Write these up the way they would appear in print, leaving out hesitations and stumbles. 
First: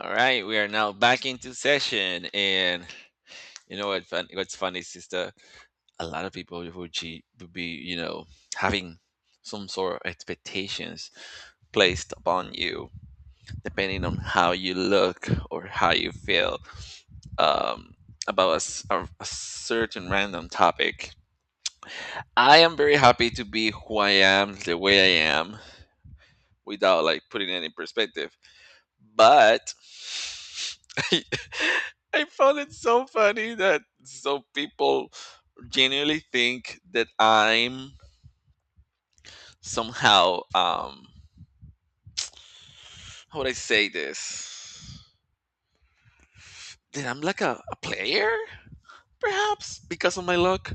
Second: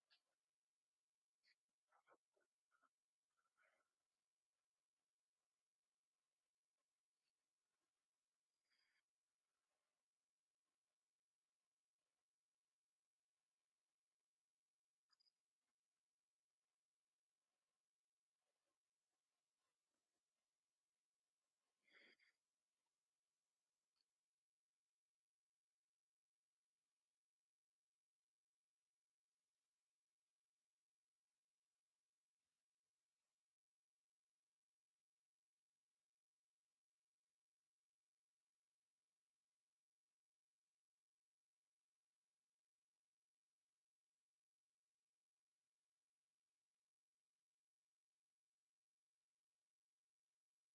All right, we are now back into session, and you know what? Fun, what's funny is just a lot of people who cheat would be, you know, having some sort of expectations placed upon you, depending on how you look or how you feel um, about a certain random topic. I am very happy to be who I am, the way I am, without like putting any perspective. But I, I found it so funny that so people genuinely think that I'm somehow how would I say this? That I'm like a player, perhaps because of my look.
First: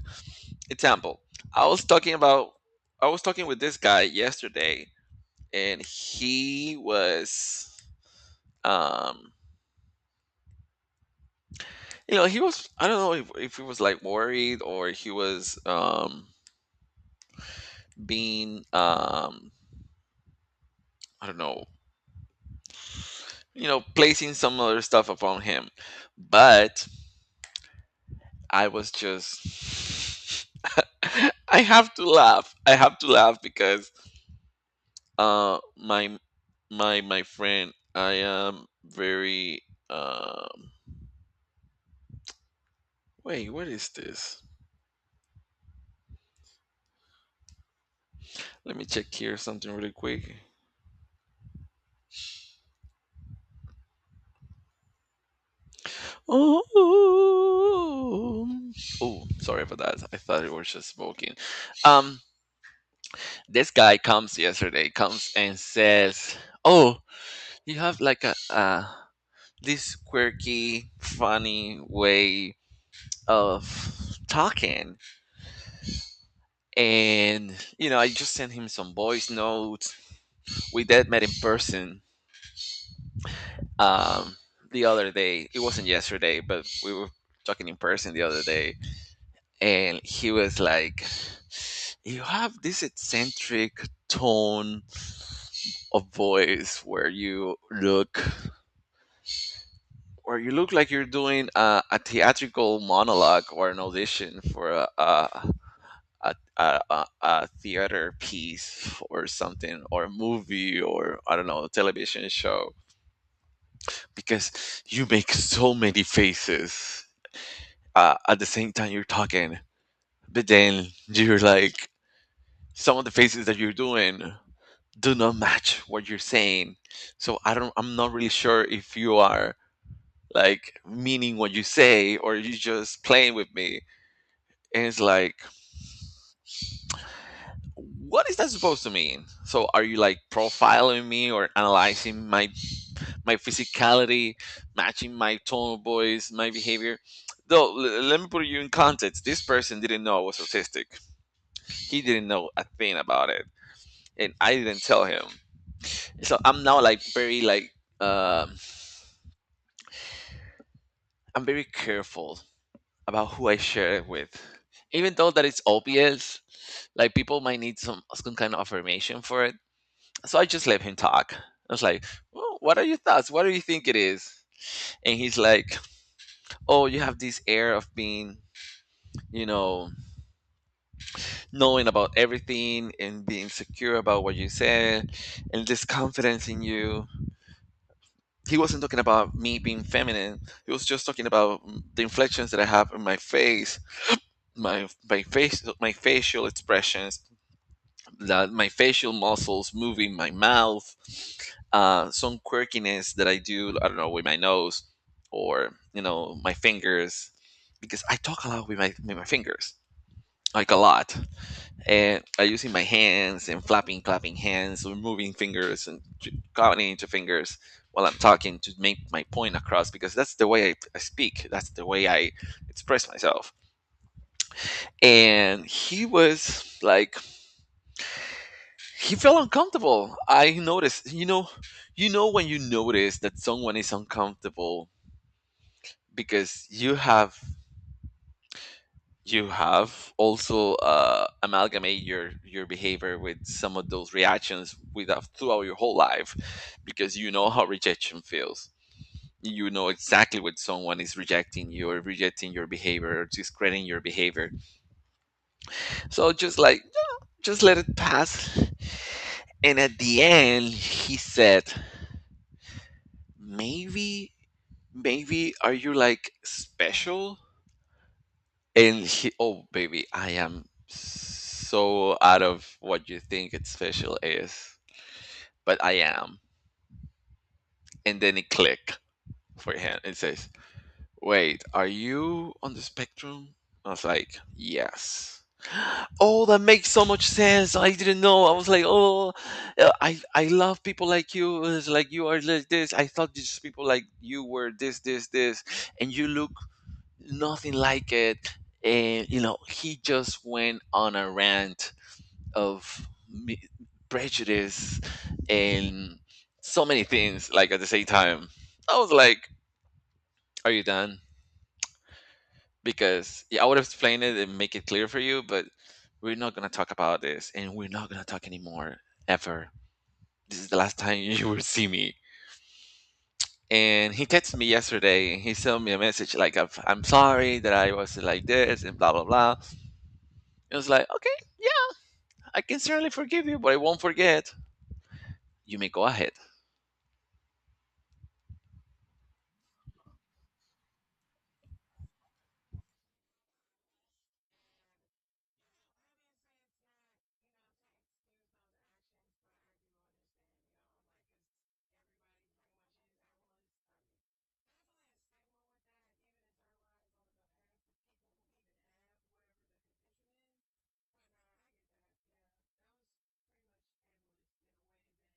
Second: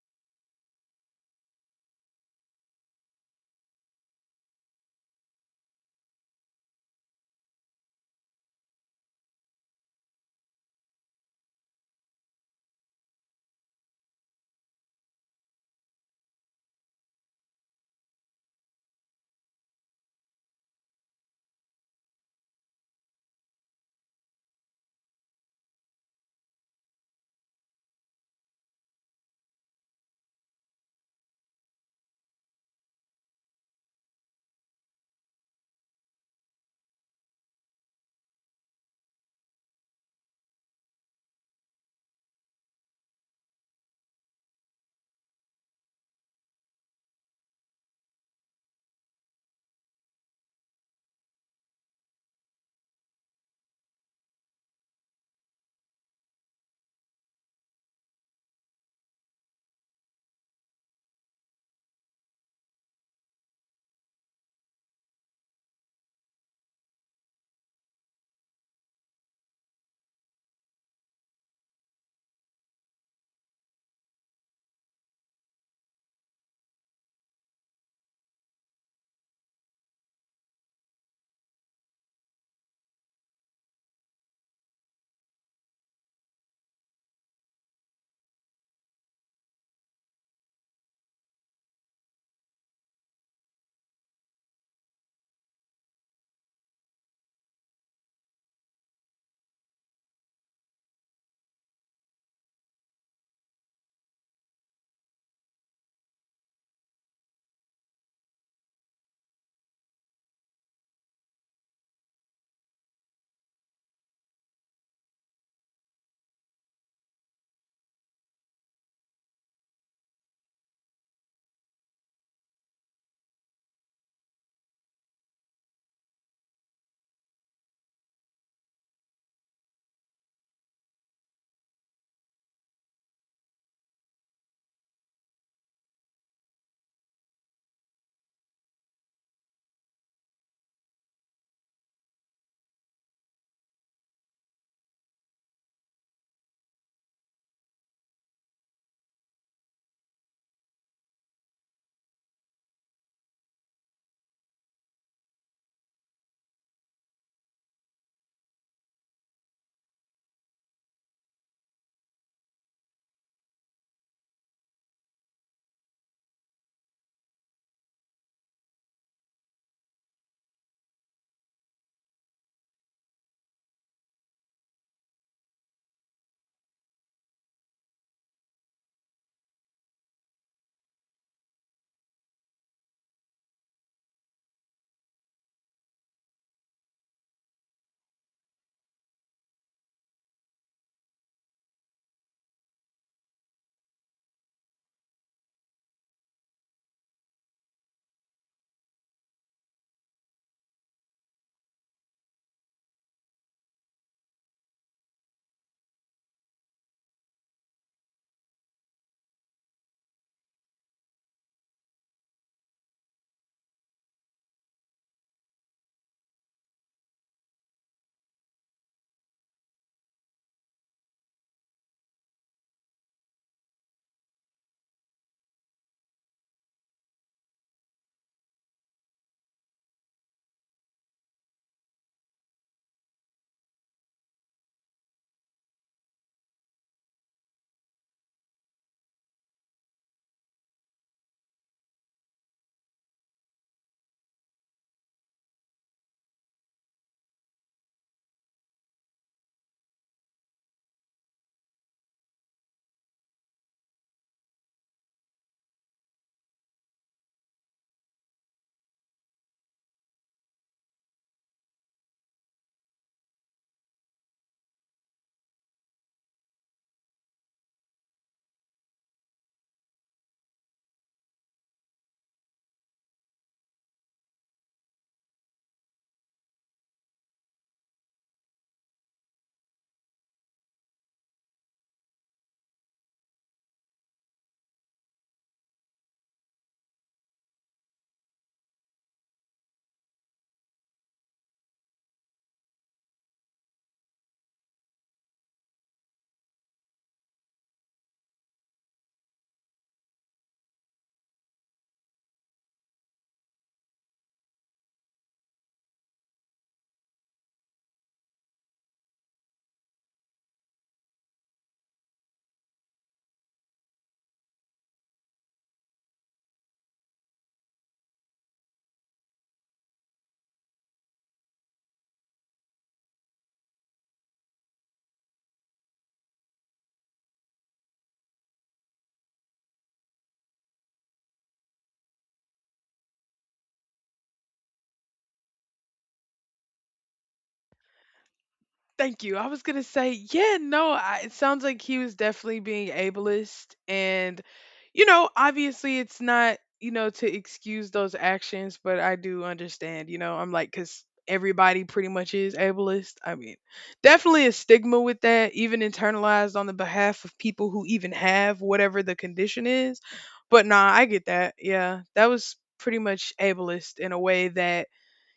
Example. I was talking about I was talking with this guy yesterday and he was um you know he was I don't know if he was like worried or he was being I don't know you know placing some other stuff upon him but I was just I have to laugh because uh my my friend I am very um wait what is this let me check here something really quick oh oh sorry for that I thought it was just smoking um this guy comes yesterday comes and says oh you have like a this quirky funny way of talking and you know I just sent him some voice notes we did met in person um the other day it wasn't yesterday but we were talking in person the other day and he was like you have this eccentric tone of voice where you look like you're doing a theatrical monologue or an audition for a a theater piece or something or a movie or I don't know a television show because you make so many faces at the same time you're talking but then you're like some of the faces that you're doing do not match what you're saying so I'm not really sure if you are like meaning what you say or you just playing with me. And it's like, what is that supposed to mean? So are you like profiling me or analyzing my physicality, matching my tone of voice, my behavior? Though let me put you in context. This person didn't know I was autistic. He didn't know a thing about it, and I didn't tell him. So I'm now like very like um I'm very careful about who I share it with, even though that it's obvious. Like people might need some kind of affirmation for it so I just let him talk. I was like, well, "What are your thoughts? What do you think it is?" And he's like, "Oh, you have this air of being, you know, knowing about everything and being secure about what you said, and this confidence in you." He wasn't talking about me being feminine. He was just talking about the inflections that I have in my face, my face, my facial expressions, that my facial muscles moving my mouth some quirkiness that I do I don't know with my nose or you know my fingers because I talk a lot with my fingers like a lot and I using my hands and flapping clapping hands or moving fingers and counting into fingers while I'm talking to make my point across because that's the way I speak that's the way I express myself and he was like he felt uncomfortable. I noticed, you know when you notice that someone is uncomfortable because you have also amalgamate your behavior with some of those reactions without throughout your whole life because you know how rejection feels. You know exactly when someone is rejecting you or rejecting your behavior or discrediting your behavior. So just like just let it pass. And at the end, he said, maybe Maybe are you like special? And he, oh, baby, I am so out of what you think it's special is, but I am. And then it click for him. It says, wait, are you on the spectrum? I was like, yes. Oh, that makes so much sense. I didn't know. I was like, oh, I love people like you. It's like you are like this. I thought these people like you were this, this, this, and you look nothing like it and you know he just went on a rant of prejudice and so many things like at the same time I was like are you done because yeah I would explain it and make it clear for you but we're not gonna talk about this and we're not gonna talk anymore ever this is the last time you will see me and he texted me yesterday and he sent me a message like I'm sorry that I was like this and blah blah blah it was like okay. I can certainly forgive you, but I won't forget. You may go ahead. Thank you. I was gonna say, yeah, no, it sounds like he was definitely being ableist, and you know, obviously, it's not to excuse those actions, but I do understand. You know, I'm like, cause everybody pretty much is ableist. I mean, definitely a stigma with that, even internalized on the behalf of people who even have whatever the condition is. But nah, I get that. Yeah, that was pretty much ableist in a way that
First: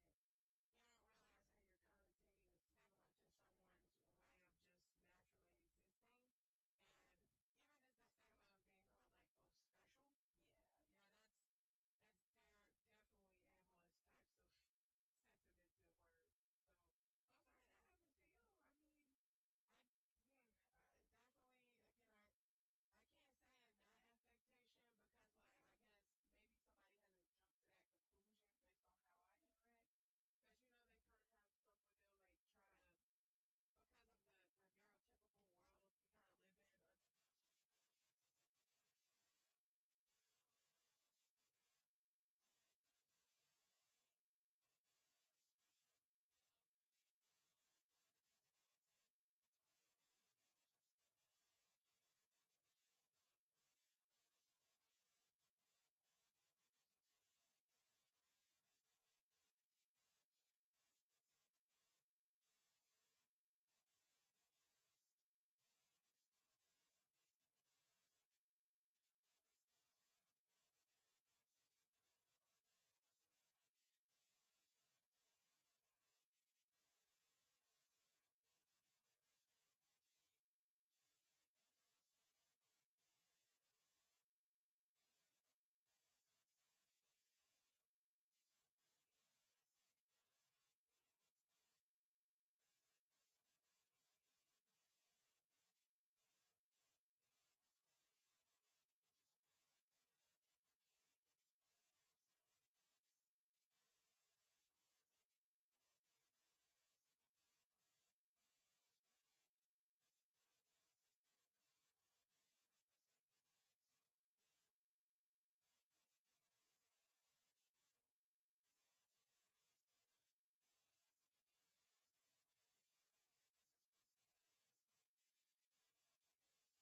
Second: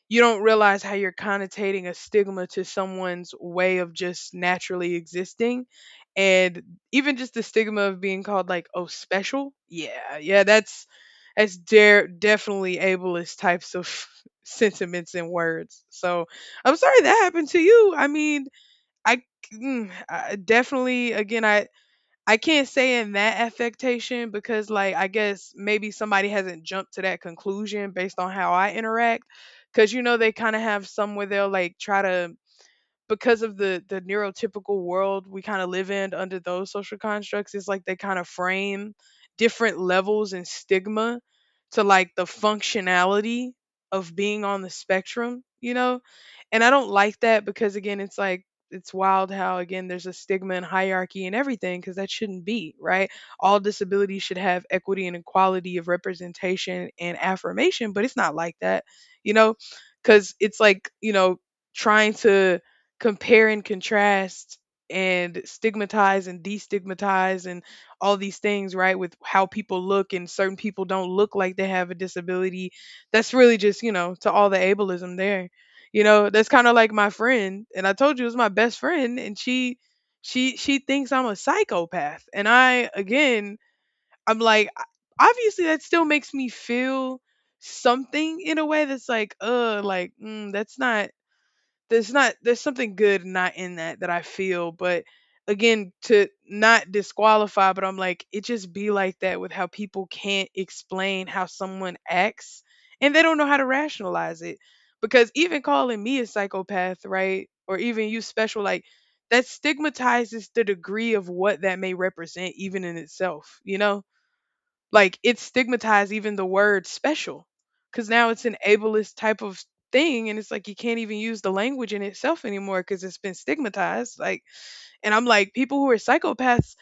you don't realize how you're connotating a stigma to someone's way of just naturally existing, and even just the stigma of being called like, oh, special. Yeah, yeah, that's dare definitely ableist types of sentiments and words. So I'm sorry that happened to you. I mean, i, I definitely, again, I can't say in that affectation because, like, I guess maybe somebody hasn't jumped to that conclusion based on how I interact. Cause you know, they kind of have some where they'll like try to, because of the neurotypical world we kind of live in under those social constructs, it's like they kind of frame different levels and stigma to like the functionality of being on the spectrum, you know? And I don't like that, because again, it's like it's wild how, again, there's a stigma and hierarchy and everything, because that shouldn't be right. All disabilities should have equity and equality of representation and affirmation, but it's not like that, you know? Because it's like, you know, trying to compare and contrast and stigmatize and destigmatize and all these things, right? With how people look and certain people don't look like they have a disability. That's really just, you know, to all the ableism there. You know, that's kind of like my friend, and I told you it was my best friend, and she thinks I'm a psychopath. And I, again, I'm like, obviously that still makes me feel something in a way that's like, like, mm, that's not, there's not, there's something good not in that that I feel, but again, to not disqualify, but I'm like it just be like that with how people can't explain how someone acts and they don't know how to rationalize it. Because even calling me a psychopath, right? Or even you special, like that stigmatizes the degree of what that may represent even in itself, you know? Like, it stigmatized even the word special, because now it's an ableist type of thing. And it's like you can't even use the language in itself anymore because it's been stigmatized. Like, and I'm like, people who are psychopaths,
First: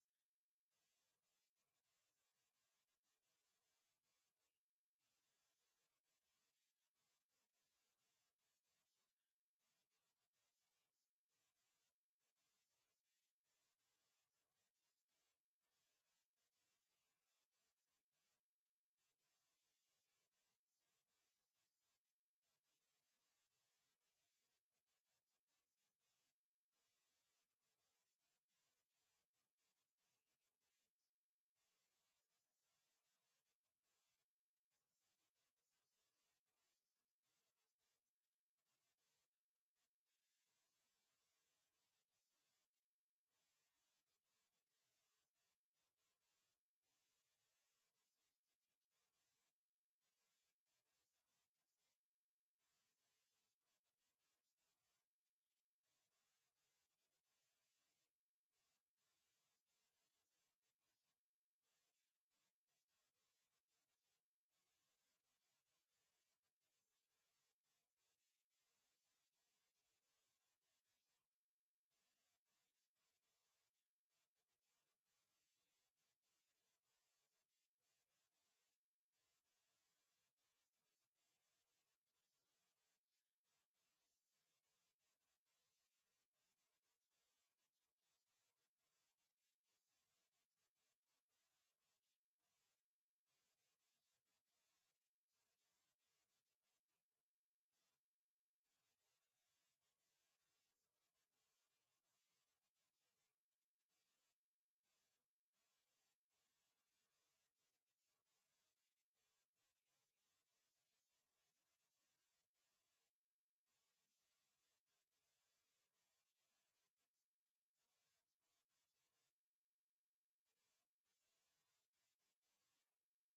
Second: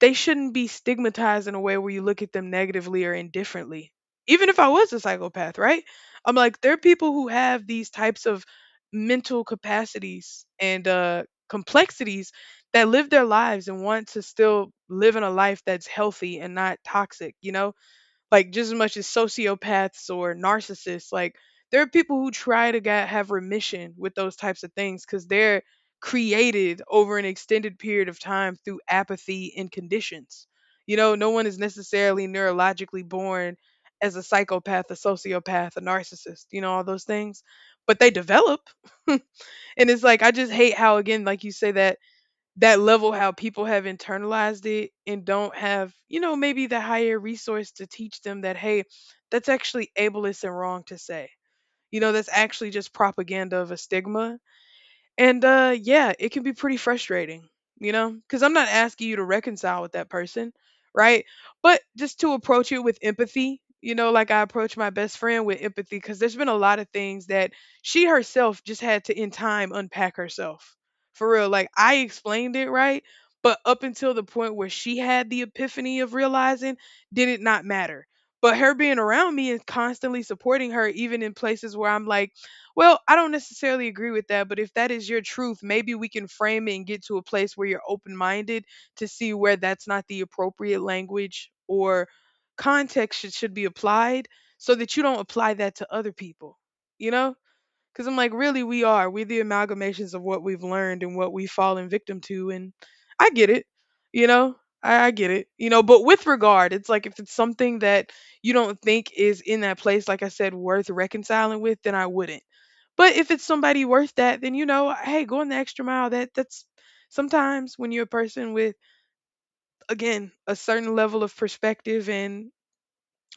they shouldn't be stigmatized in a way where you look at them negatively or indifferently. Even if I was a psychopath, right? I'm like, there are people who have these types of mental capacities and complexities that live their lives and want to still live in a life that's healthy and not toxic, you know? Like just as much as sociopaths or narcissists. Like, there are people who try to get, have remission with those types of things because they're created over an extended period of time through apathy and conditions. You know, no one is necessarily neurologically born as a psychopath, a sociopath, a narcissist, you know, all those things, but they develop. And it's like, I just hate how, again, like you say, that that level how people have internalized it and don't have, you know, maybe the higher resource to teach them that, hey, that's actually ableist and wrong to say. You know, that's actually just propaganda of a stigma, and yeah, it can be pretty frustrating, you know? Cuz I'm not asking you to reconcile with that person, right? But just to approach it with empathy, you know, like I approach my best friend with empathy, cuz there's been a lot of things that she herself just had to in time unpack herself. For real, like I explained it right, but up until the point where she had the epiphany of realizing, did it not matter? But her being around me and constantly supporting her, even in places where I'm like, well, I don't necessarily agree with that, but if that is your truth, maybe we can frame it and get to a place where you're open minded to see where that's not the appropriate language or context should be applied so that you don't apply that to other people, you know? Because I'm like, really, we are. We're the amalgamations of what we've learned and what we've fallen victim to. And I get it, you know? I get it, you know? But with regard, it's like if it's something that you don't think is in that place, like I said, worth reconciling with, then I wouldn't. But if it's somebody worth that, then you know, hey, going the extra mile. That's sometimes when you're a person with, again, a certain level of perspective and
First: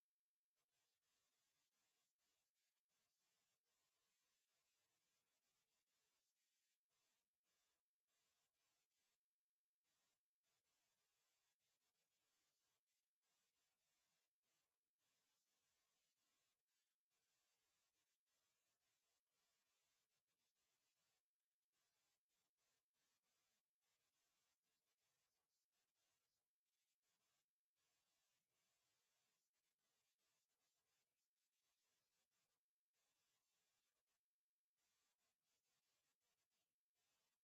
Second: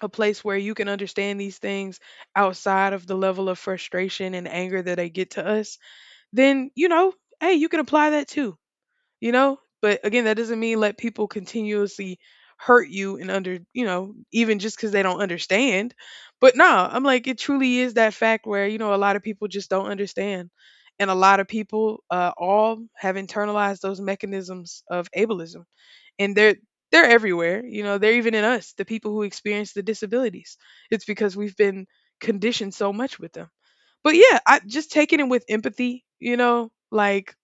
a place where you can understand these things outside of the level of frustration and anger that they get to us, then you know, hey, you can apply that too, you know? But again, that doesn't mean let people continuously hurt you and under, you know, even just because they don't understand. But no, I'm like, it truly is that fact where you know a lot of people just don't understand, and a lot of people, all have internalized those mechanisms of ableism, and they're everywhere. You know, they're even in us, the people who experience the disabilities. It's because we've been conditioned so much with them. But yeah, I just taking it with empathy, you know? Like,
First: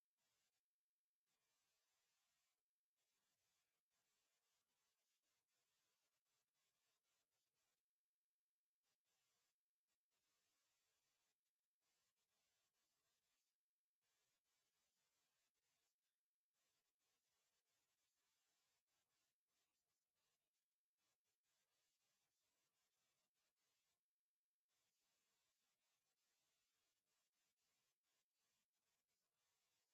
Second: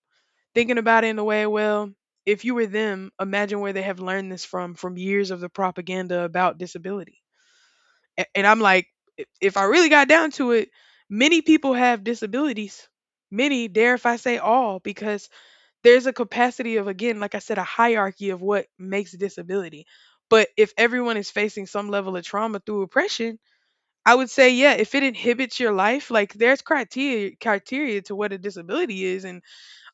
thinking about it in the way, well, if you were them, imagine where they have learned this from years of the propaganda about disability. And I'm like, if I really got down to it, many people have disabilities. Many, dare if I say all, because there's a capacity of, again, like I said, a hierarchy of what makes disability. But if everyone is facing some level of trauma through oppression, I would say, yeah, if it inhibits your life, like there's criteria to what a disability is, and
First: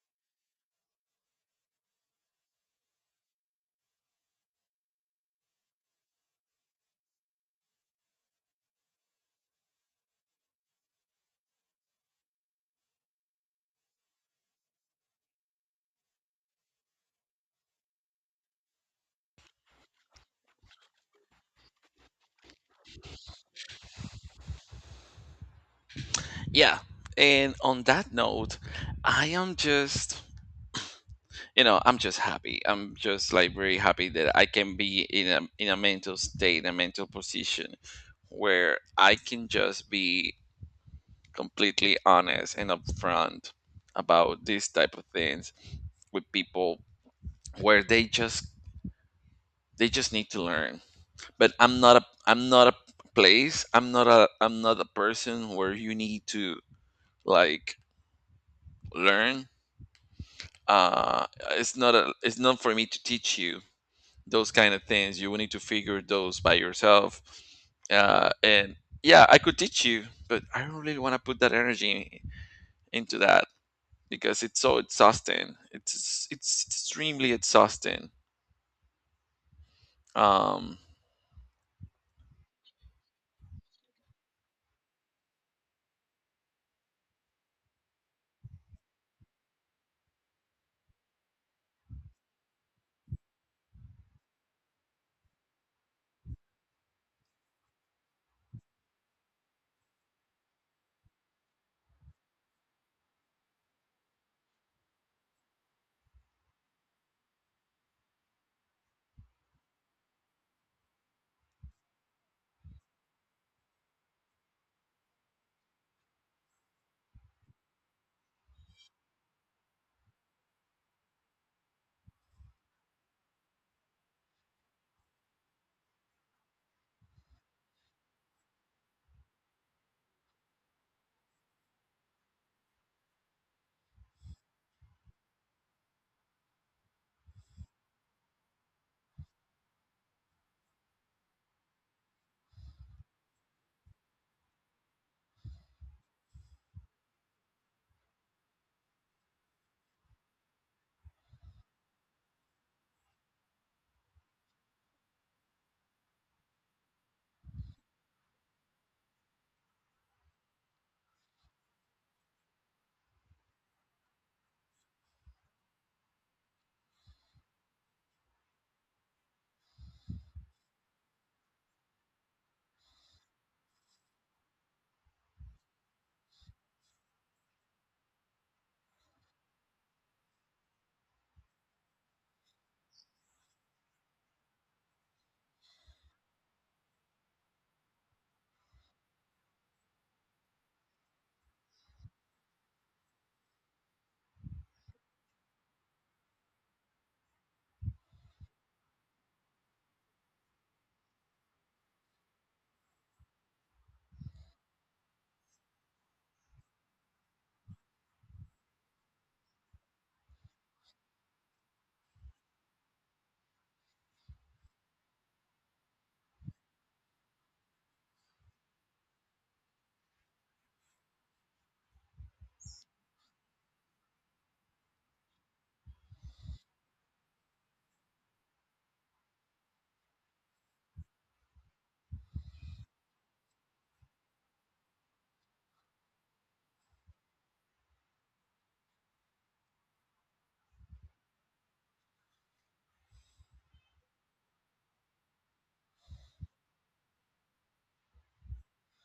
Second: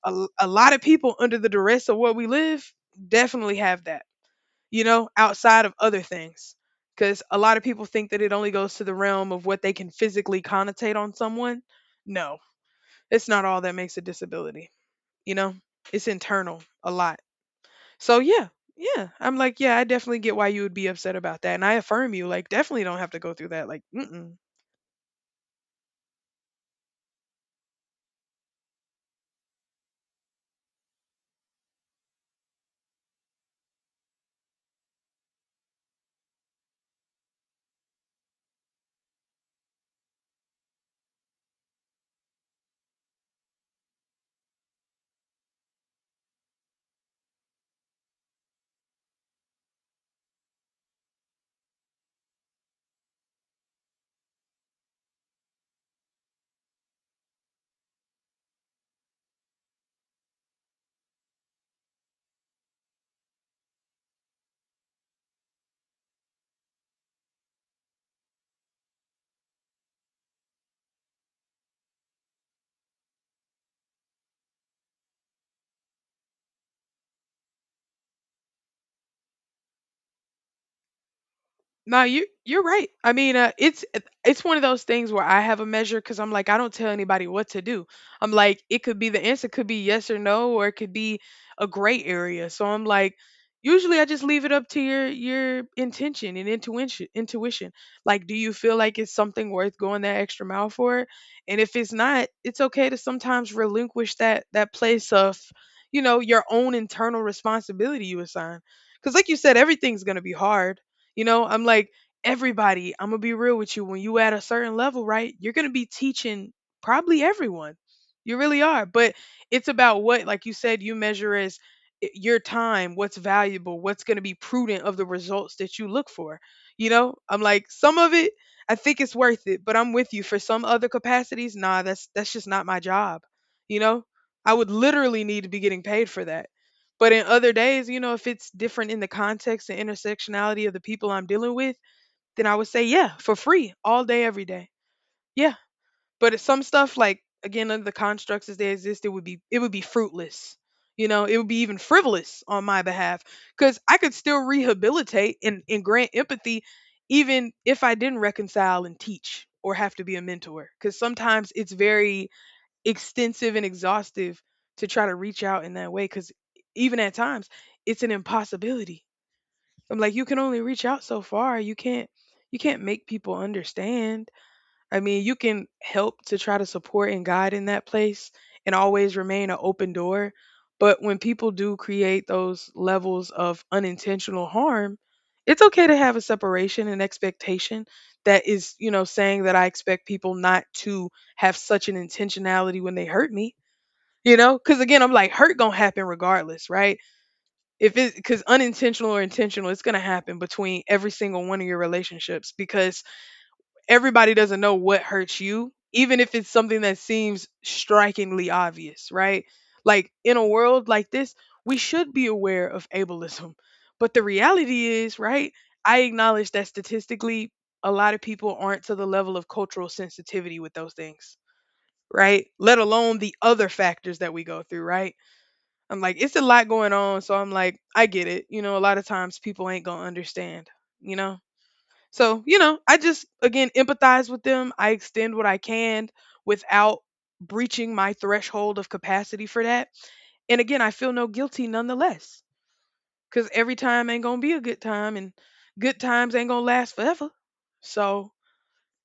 a lot of people under the duress of what we live definitely have that, you know, outside of other things. Because a lot of people think that it only goes to the realm of what they can physically connotate on someone. No, it's not all that makes a disability, you know, it's internal a lot. So, yeah, yeah, I'm like, yeah, I definitely get why you would be upset about that. And I affirm you, like, definitely don't have to go through that. Like, mm. Yeah. And on that note, I am just, you know, I'm just happy. I'm just like very happy that I can be in a mental state, a mental position where I can just be completely honest and upfront about these type of things with people where they just need to learn. But I'm not a place. I'm not a person where you need to like learn uh it's not for me to teach you those kind of things you will need to figure those by yourself and yeah I could teach you but I don't really want to put that energy into that because it's so exhausting it's extremely exhausting um No, you you're right. I mean, it's one of those things where I have a measure because I'm like, I don't tell anybody what to do. I'm like, it could be the answer could be yes or no, or it could be a gray area. So I'm like, usually I just leave it up to your intention and intuition. Intuition, like, do you feel like it's something worth going that extra mile for? And if it's not, it's okay to sometimes relinquish that place of, you know, your own internal responsibility you assign. Because like you said, everything's gonna be hard, you know? I'm like, everybody, I'm gonna be real with you. When you at a certain level, right, you're gonna be teaching probably everyone. You really are. But it's about what, like you said, you measure as your time, what's valuable, what's gonna be prudent of the results that you look for. You know, I'm like, some of it, I think it's worth it, but I'm with you. For some other capacities, nah, that's just not my job. You know? I would literally need to be getting paid for that. But in other days, you know, if it's different in the context and intersectionality of the people I'm dealing with, then I would say, yeah, for free, all day, every day. Yeah. But it's some stuff like, again, under the constructs as they exist, it would be fruitless. You know, it would be even frivolous on my behalf. Cause I could still rehabilitate and grant empathy even if I didn't reconcile and teach or have to be a mentor. Cause sometimes it's very extensive and exhaustive to try to reach out in that way because even at times it's an impossibility. I'm like, you can only reach out so far. You can't you can't make people understand. I mean, you can help to try to support and guide in that place and always remain an open door. But when people do create those levels of unintentional harm, it's okay to have a separation and expectation, that is saying that I expect people not to have such an intentionality when they hurt me, because again, I'm like, hurt gonna happen regardless, right? If it because unintentional or intentional, it's gonna happen between every single one of your relationships because everybody doesn't know what hurts you, even if it's something that seems strikingly obvious, right? Like in a world like this, we should be aware of ableism. But the reality is, right? I acknowledge that statistically, a lot of people aren't to the level of cultural sensitivity with those things, right? Let alone the other factors that we go through, right? I'm like, it's a lot going on. So I'm like, I get it. You know, a lot of times people ain't going to understand, you know? So, you know, I just, again, empathize with them. I extend what I can without breaching my threshold of capacity for that. And again, I feel no guilty nonetheless because every time ain't going to be a good time and good times ain't going to last forever. So,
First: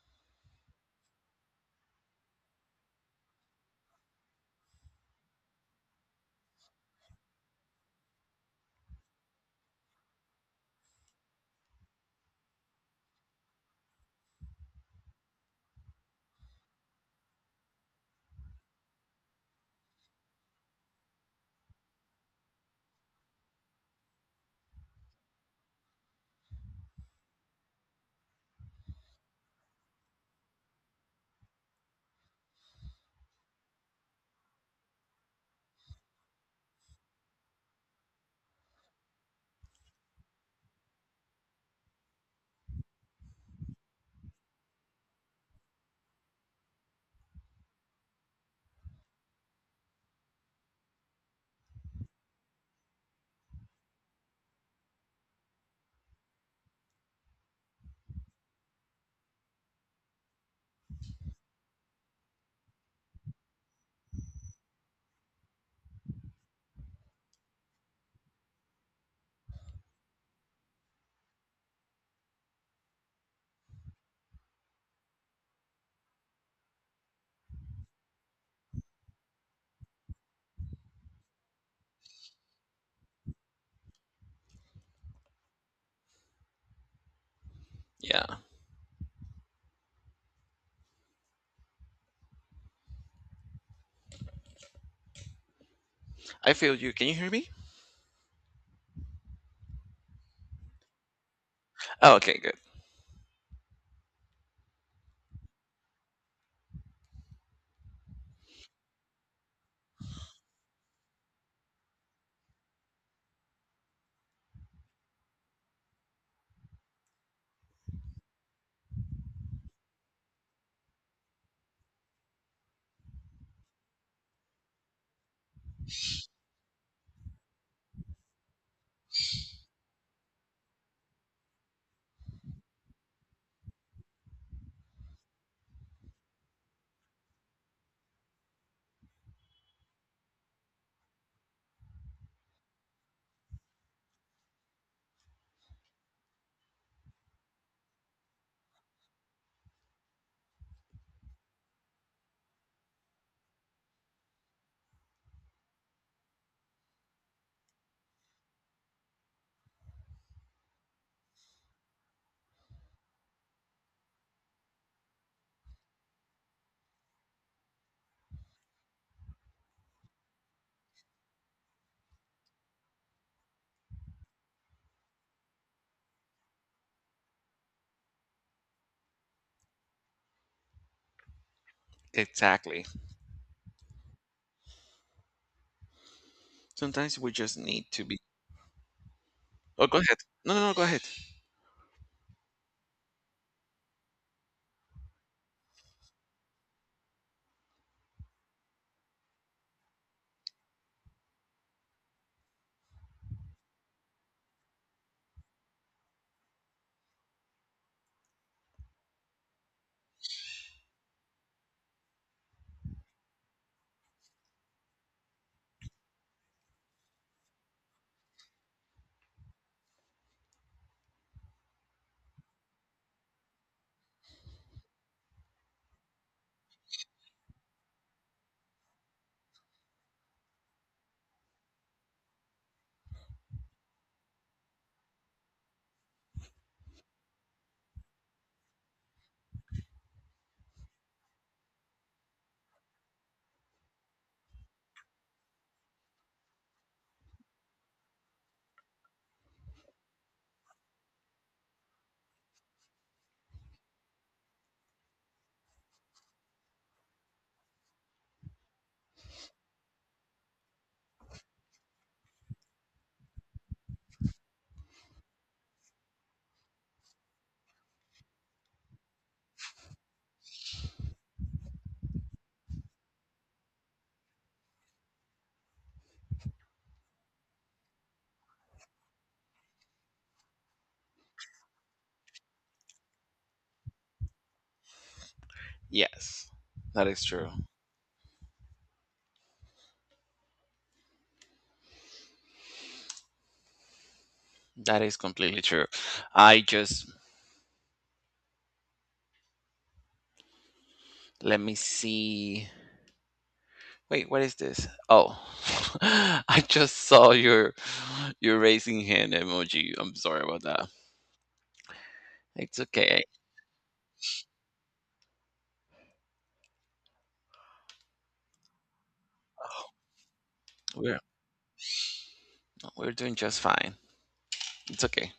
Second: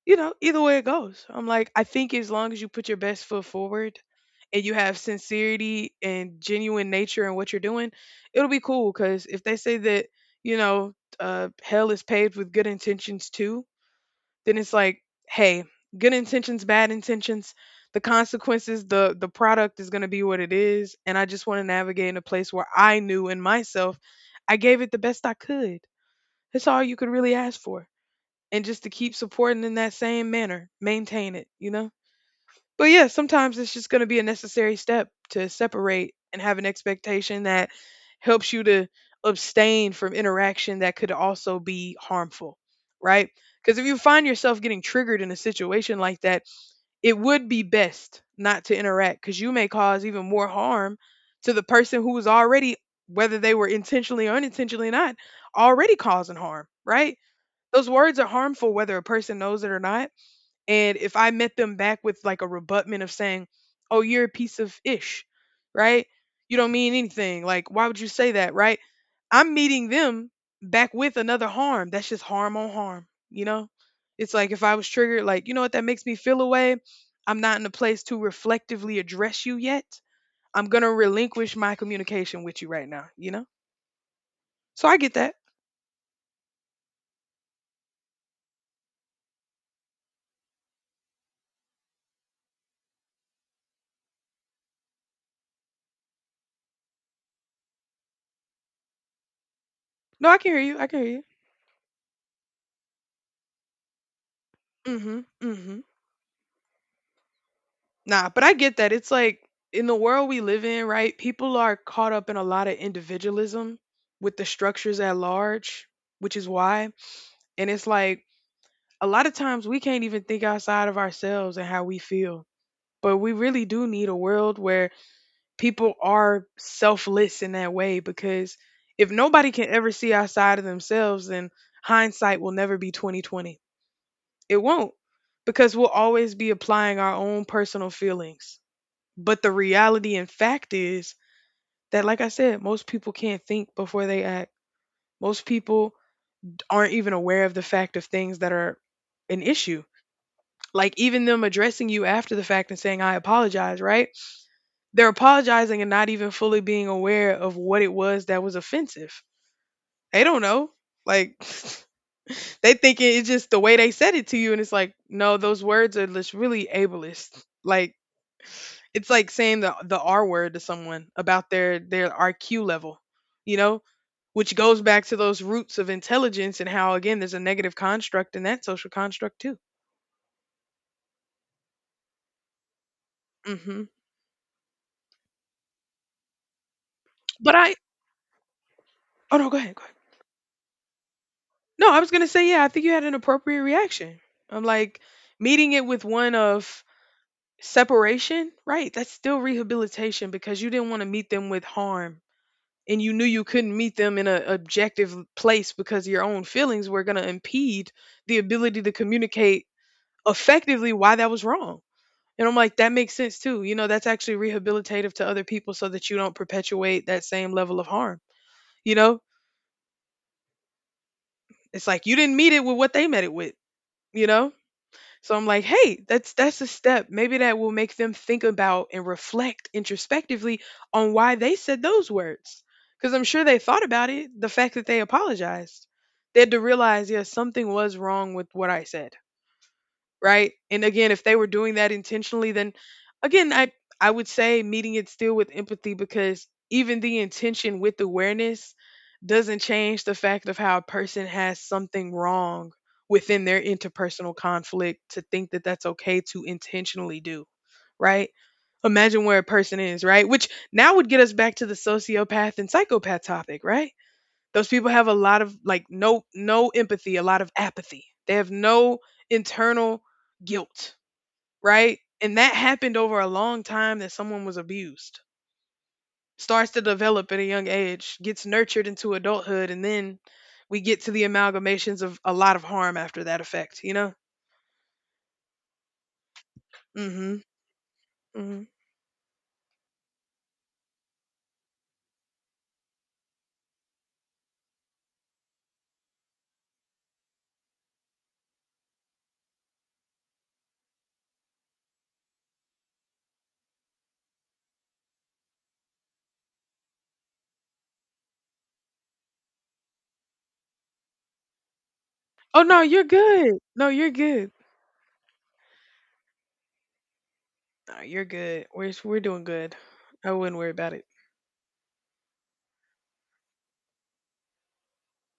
you know, either way it goes. I'm like, I think as long as you put your best foot forward and you have sincerity and genuine nature in what you're doing, it'll be cool. Because if they say that, you know, hell is paved with good intentions too, then it's like, hey, good intentions, bad intentions, the consequences, the product is going to be what it is. And I just want to navigate in a place where I knew in myself, I gave it the best I could. That's all you could really ask for, and just to keep supporting in that same manner, maintain it, you know? But yeah, sometimes it's just going to be a necessary step to separate and have an expectation that helps you to abstain from interaction that could also be harmful, right? Because if you find yourself getting triggered in a situation like that, it would be best not to interact because you may cause even more harm to the person who was already, whether they were intentionally or unintentionally not, already causing harm, right? Those words are harmful whether a person knows it or not. And if I met them back with like a rebutment of saying, "Oh, you're a piece of ish," right? You don't mean anything. Like, why would you say that, right? I'm meeting them back with another harm. That's just harm on harm, you know? It's like if I was triggered, like, you know what, that makes me feel away. I'm not in a place to reflectively address you yet. I'm gonna relinquish my communication with you right now, you know? So I get that. yeah I feel you can you hear me No, I can hear you. I can hear you. oh, okay good. Mm-hmm. Mm-hmm. Nah, but I get that. It's like in the world we live in, right? People are caught up in a lot of individualism with the structures at large, which is why. And it's like a lot of times we can't even think outside of ourselves and how we feel. But we really do need a world where people are selfless in that way because if nobody can ever see outside of themselves, then hindsight will never be 2020. It won't, because we'll always be applying our own personal feelings. But the reality and fact is that, like I said, most people can't think before they act. Most people aren't even aware of the fact of things that are an issue. Like even them addressing you after the fact and saying, I apologize, right? They're apologizing and not even fully being aware of what it was that was offensive. They don't know. Like they think it's just the way they said it to you. And it's like, no, those words are just really ableist. Like, it's like saying the R word to someone about their IQ level, you know, which goes back to those roots of intelligence and how again there's a negative construct in that social construct too. Exactly, Hmm. sometimes we But just I need to be. oh no, go ahead, go Oh ahead. go ahead no go ahead. No, I was gonna say yeah. I think you had an appropriate reaction. I'm like meeting it with one of separation, right? That's still rehabilitation because you didn't want to meet them with harm and you knew you couldn't meet them in an objective place because your own feelings were going to impede the ability to communicate effectively why that was wrong. And I'm like, that makes sense too. You know, that's actually rehabilitative to other people so that you don't perpetuate that same level of harm. You know, it's like you didn't meet it with what they met it with, you know? So I'm like, hey, that's a step. Maybe that will make them think about and reflect introspectively on why they said those words. Because I'm sure they thought about it, the fact that they apologized. They had to realize, yeah, something was wrong with what I said, right? And again, if they were doing that intentionally, then again, I would say meeting it still with empathy because even the intention with awareness doesn't change the fact of how a person has something wrong within their interpersonal conflict to think that that's okay to intentionally do, right? Imagine where a person is, right? Which now would get us back to the sociopath and psychopath topic, right? Those people have a lot of like no empathy, a lot of apathy. They have no internal guilt, right? And that happened over a long time that someone was abused. Starts to develop at a young age, gets nurtured into adulthood, and then we get to the amalgamations of a lot of harm after that effect, you know? Yes, that is Hmm. true. Hmm. That is completely true. I just let me see. Wait, what is this? Oh, I just saw your raising hand emoji. I'm sorry about that. Oh It's no, you're okay. good. No, you're good. No, you're good. We're doing good. I wouldn't worry about it. We're we're doing just fine. It's okay.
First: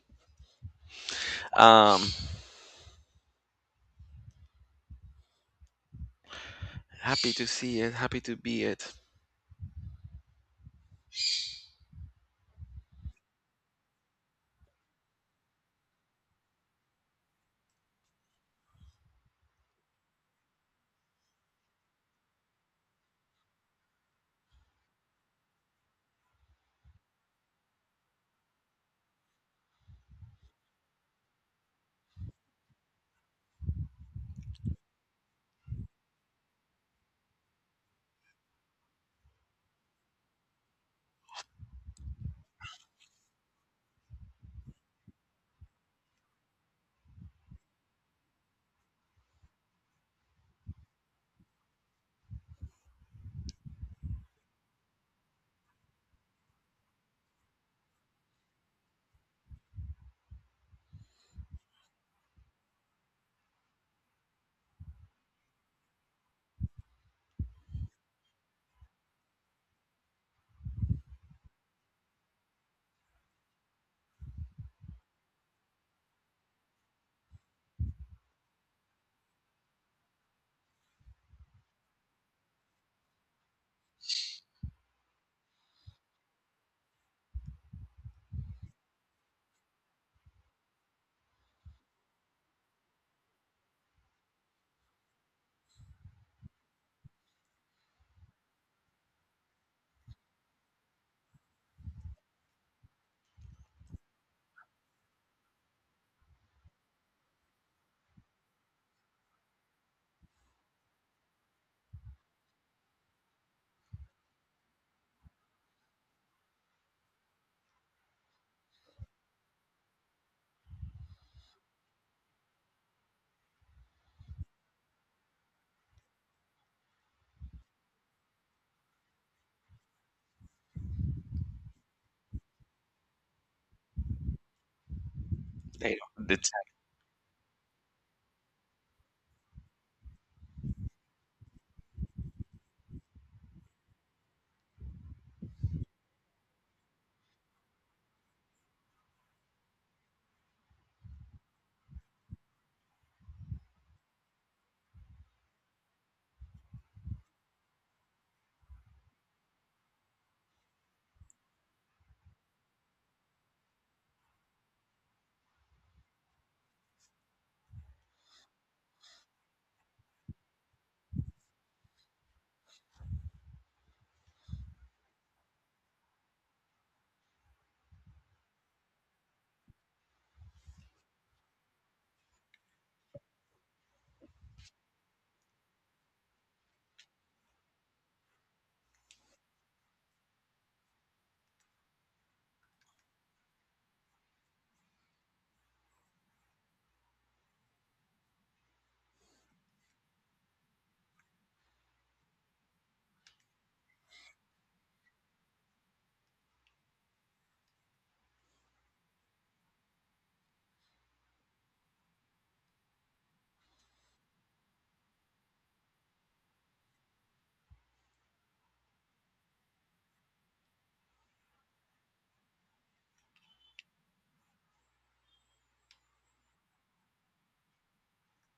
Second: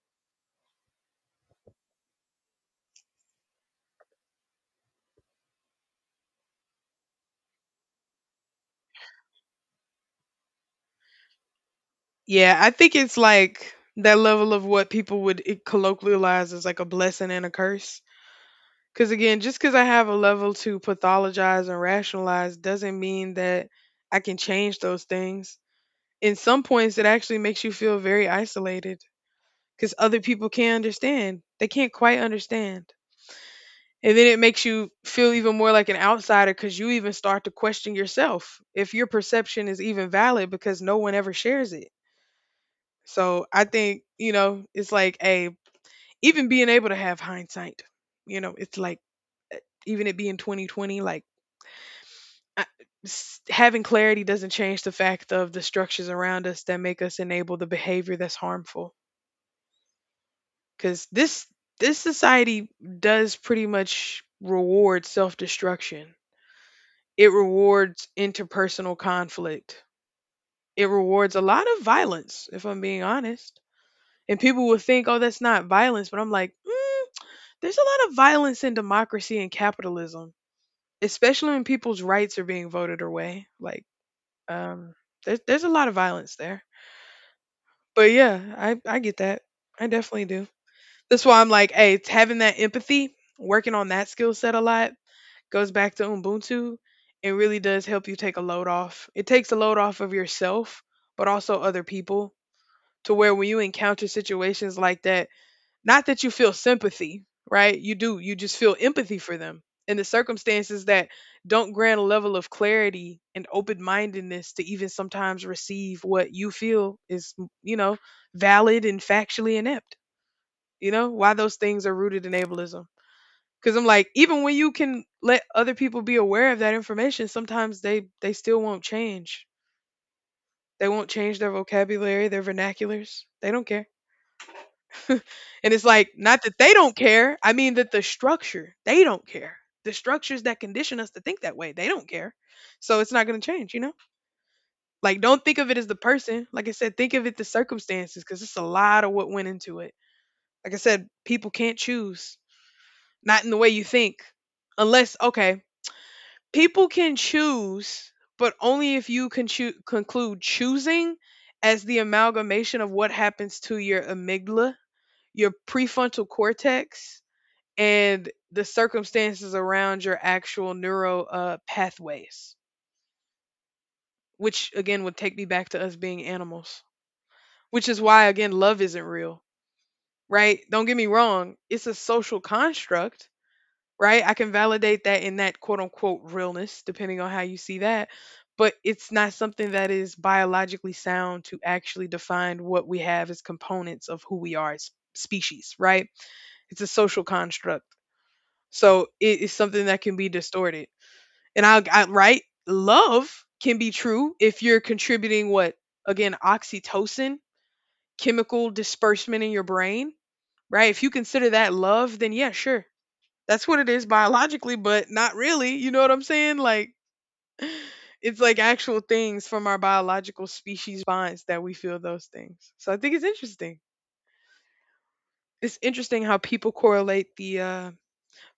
Um, happy to see it. Happy to be it. Yeah, I think it's like that level of what people would colloquialize as like a blessing and a curse. Because again, just because I have a level to pathologize and rationalize doesn't mean that I can change those things. In some points, it actually makes you feel very isolated because other people can't understand. They can't quite understand. And then it makes you feel even more like an outsider because you even start to question yourself if your perception is even valid because no one ever shares it. So I think, you know, it's like a, even being able to have hindsight, you know, it's like uh, even it being 2020, like I, having clarity doesn't change the fact of the structures around us that make us enable the behavior that's harmful. Because this society does pretty much reward self destruction. It rewards interpersonal conflict. It rewards a lot of violence, if I'm being honest. And people would think, oh, that's not violence. But I'm like, mm, there's a lot of violence in democracy and capitalism, especially when people's rights are being voted away. Like, um, there's a lot of violence there. But yeah, I get that. I definitely do. That's why I'm like, hey, it's having that empathy, working on that skill set a lot, goes back to Ubuntu. It really does help you take a load off. It takes a load off of yourself, but also other people, to where when you encounter situations like that, not that you feel sympathy, right? You do. You just feel empathy for them in the circumstances that don't grant a level of clarity and open-mindedness to even sometimes receive what you feel is, you know, valid and factually inept. You know, why those things are rooted in ableism. Cuz I'm like even when you can let other people be aware of that information, sometimes they still won't change. They won't change their vocabulary, their vernaculars. They don't care. And it's They like don't- not It's that they don't care. I mean that the structure they don't care. The structures that condition us to think that way, they don't care. So it's not going to change, you know? Like don't think of it as the person. Like I said, think of it the circumstances cuz it's a lot of what went into it. Like I said, people can't choose not in the way you think unless okay, people can choose, but only if you can conclude choosing as the amalgamation of what happens to your amygdala, your prefrontal cortex, and the circumstances around your actual neuro pathways, which again would take me back to us being animals, which is why, again, love isn't real, right? Don't get me wrong, it's a social construct, right? I can validate that in that quote unquote realness, depending on how you see that. But it's not something that is biologically sound to actually define what we have as components of who we are as species, right? It's a social construct. So it is something that can be distorted. And I right, love can be true if you're contributing what again oxytocin, chemical disbursement in your brain, right? If you consider that love, then yeah, sure, that's what it is biologically, but not really. You know what I'm saying? Like, it's like actual things from our biological species bonds that we feel those things. So I think it's interesting. It's interesting how people correlate the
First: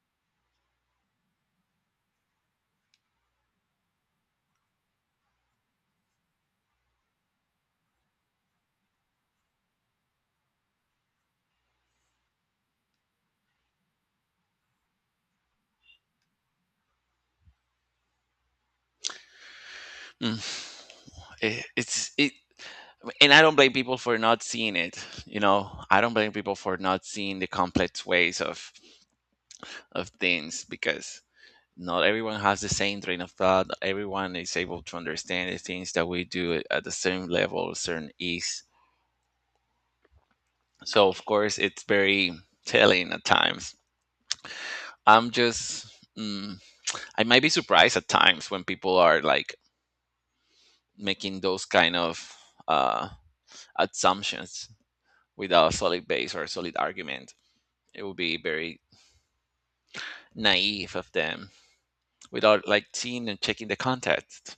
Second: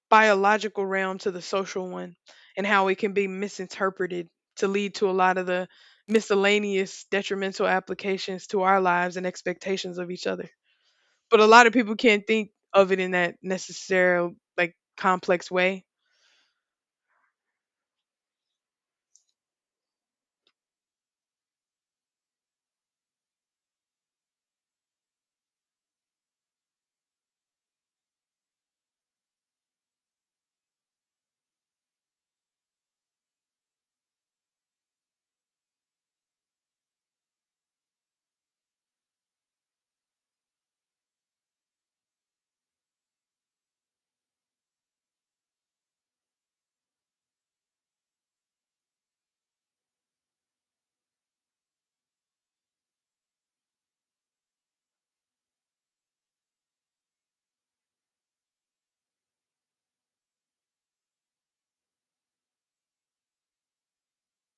biological realm to the social one and how it can be misinterpreted to lead to a lot of the miscellaneous detrimental applications to our lives and expectations of each other. But a lot of people can't think of it in that necessary like complex way. mm, it's it. And I don't blame people for not seeing it. You know, I don't blame people for not seeing the complex ways of things because not everyone has the same train of thought. Not everyone is able to understand the things that we do at the same level, certain ease. So of course, it's very telling at times. I'm just, mm, I might be surprised at times when people are like making those kind of uh, assumptions without a solid base or a solid argument. It would be very naive of them without like seeing and checking the context.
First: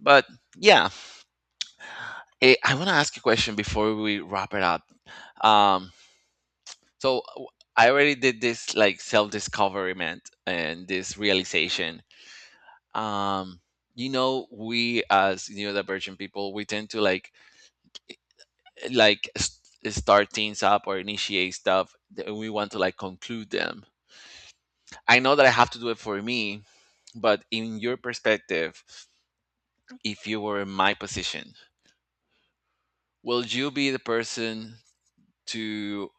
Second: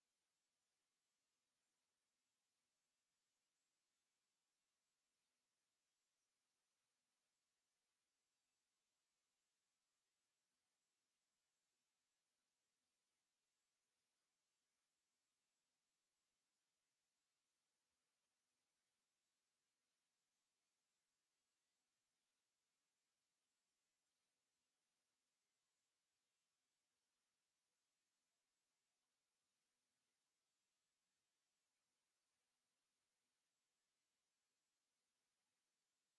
But yeah, I want to ask you a question before we wrap it up. Um, so I already did this like self discovery man, and this realization. Um, you know, we as neurodivergent people, we tend to like eh, like start things up or initiate stuff that we want to like conclude them. I know that I have to do it for me, but in your perspective, if you were in my position, will you be the person to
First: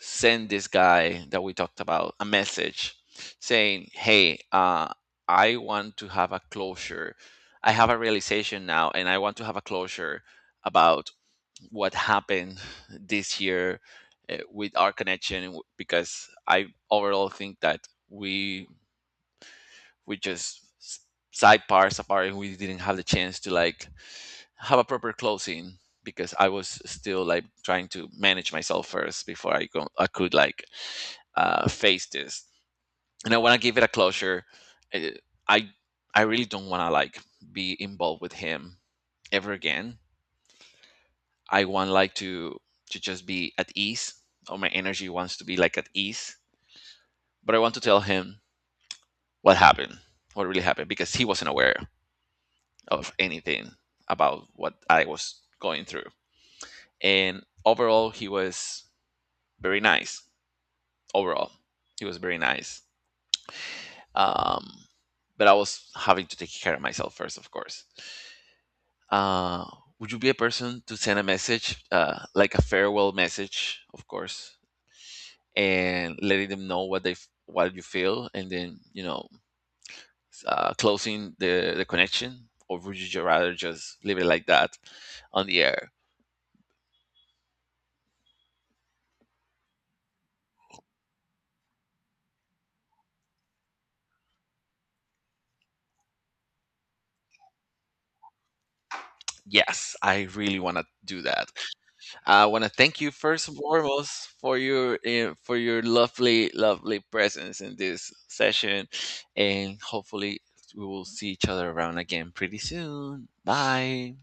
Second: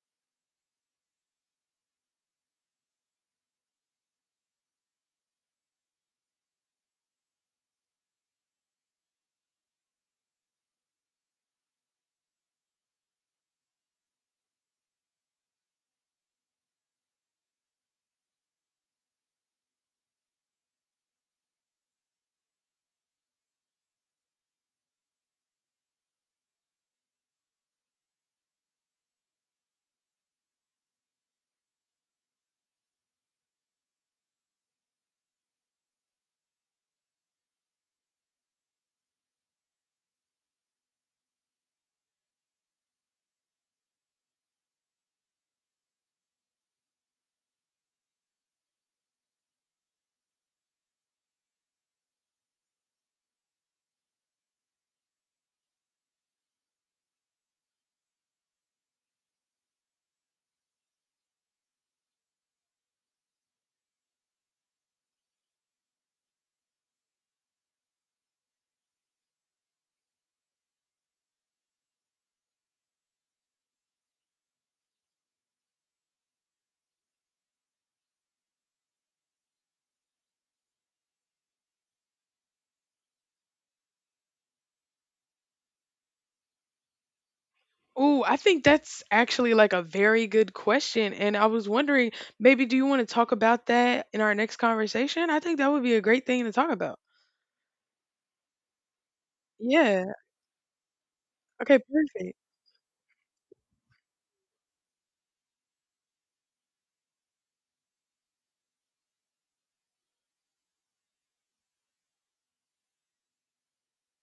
send this guy that we talked about a message saying, "Hey, I want to have a closure. I have a realization now, and I want to have a closure about what happened this year with our connection because I overall think that we we just side parts apart and we didn't have the chance to like have a proper closing because I was still like trying to manage myself first before I could like face this. And I want to give it a closure. Uh, I I really don't want to like be involved with him ever again. I want like to just be at ease, or my energy wants to be like at ease. But I want to tell him what happened, what really happened, because he wasn't aware of anything about what I was going through. And overall, he was very nice. Overall, he was very nice. Um, but I was having to take care of myself first, of course. Uh, would you be a person to send a message, like a farewell message, of course, and letting them know what they what you feel, and then you know closing the connection, or would you rather just leave it like that on the air? Ooh, I think that's actually like a very good question and I was wondering maybe do you want to talk about that in our next conversation? I think that would be a great thing to talk about. Yes, Yeah. I really want to do that. Okay, perfect. I want to thank you first and foremost for your lovely presence in this session, and hopefully we will see each other around again pretty soon. Bye.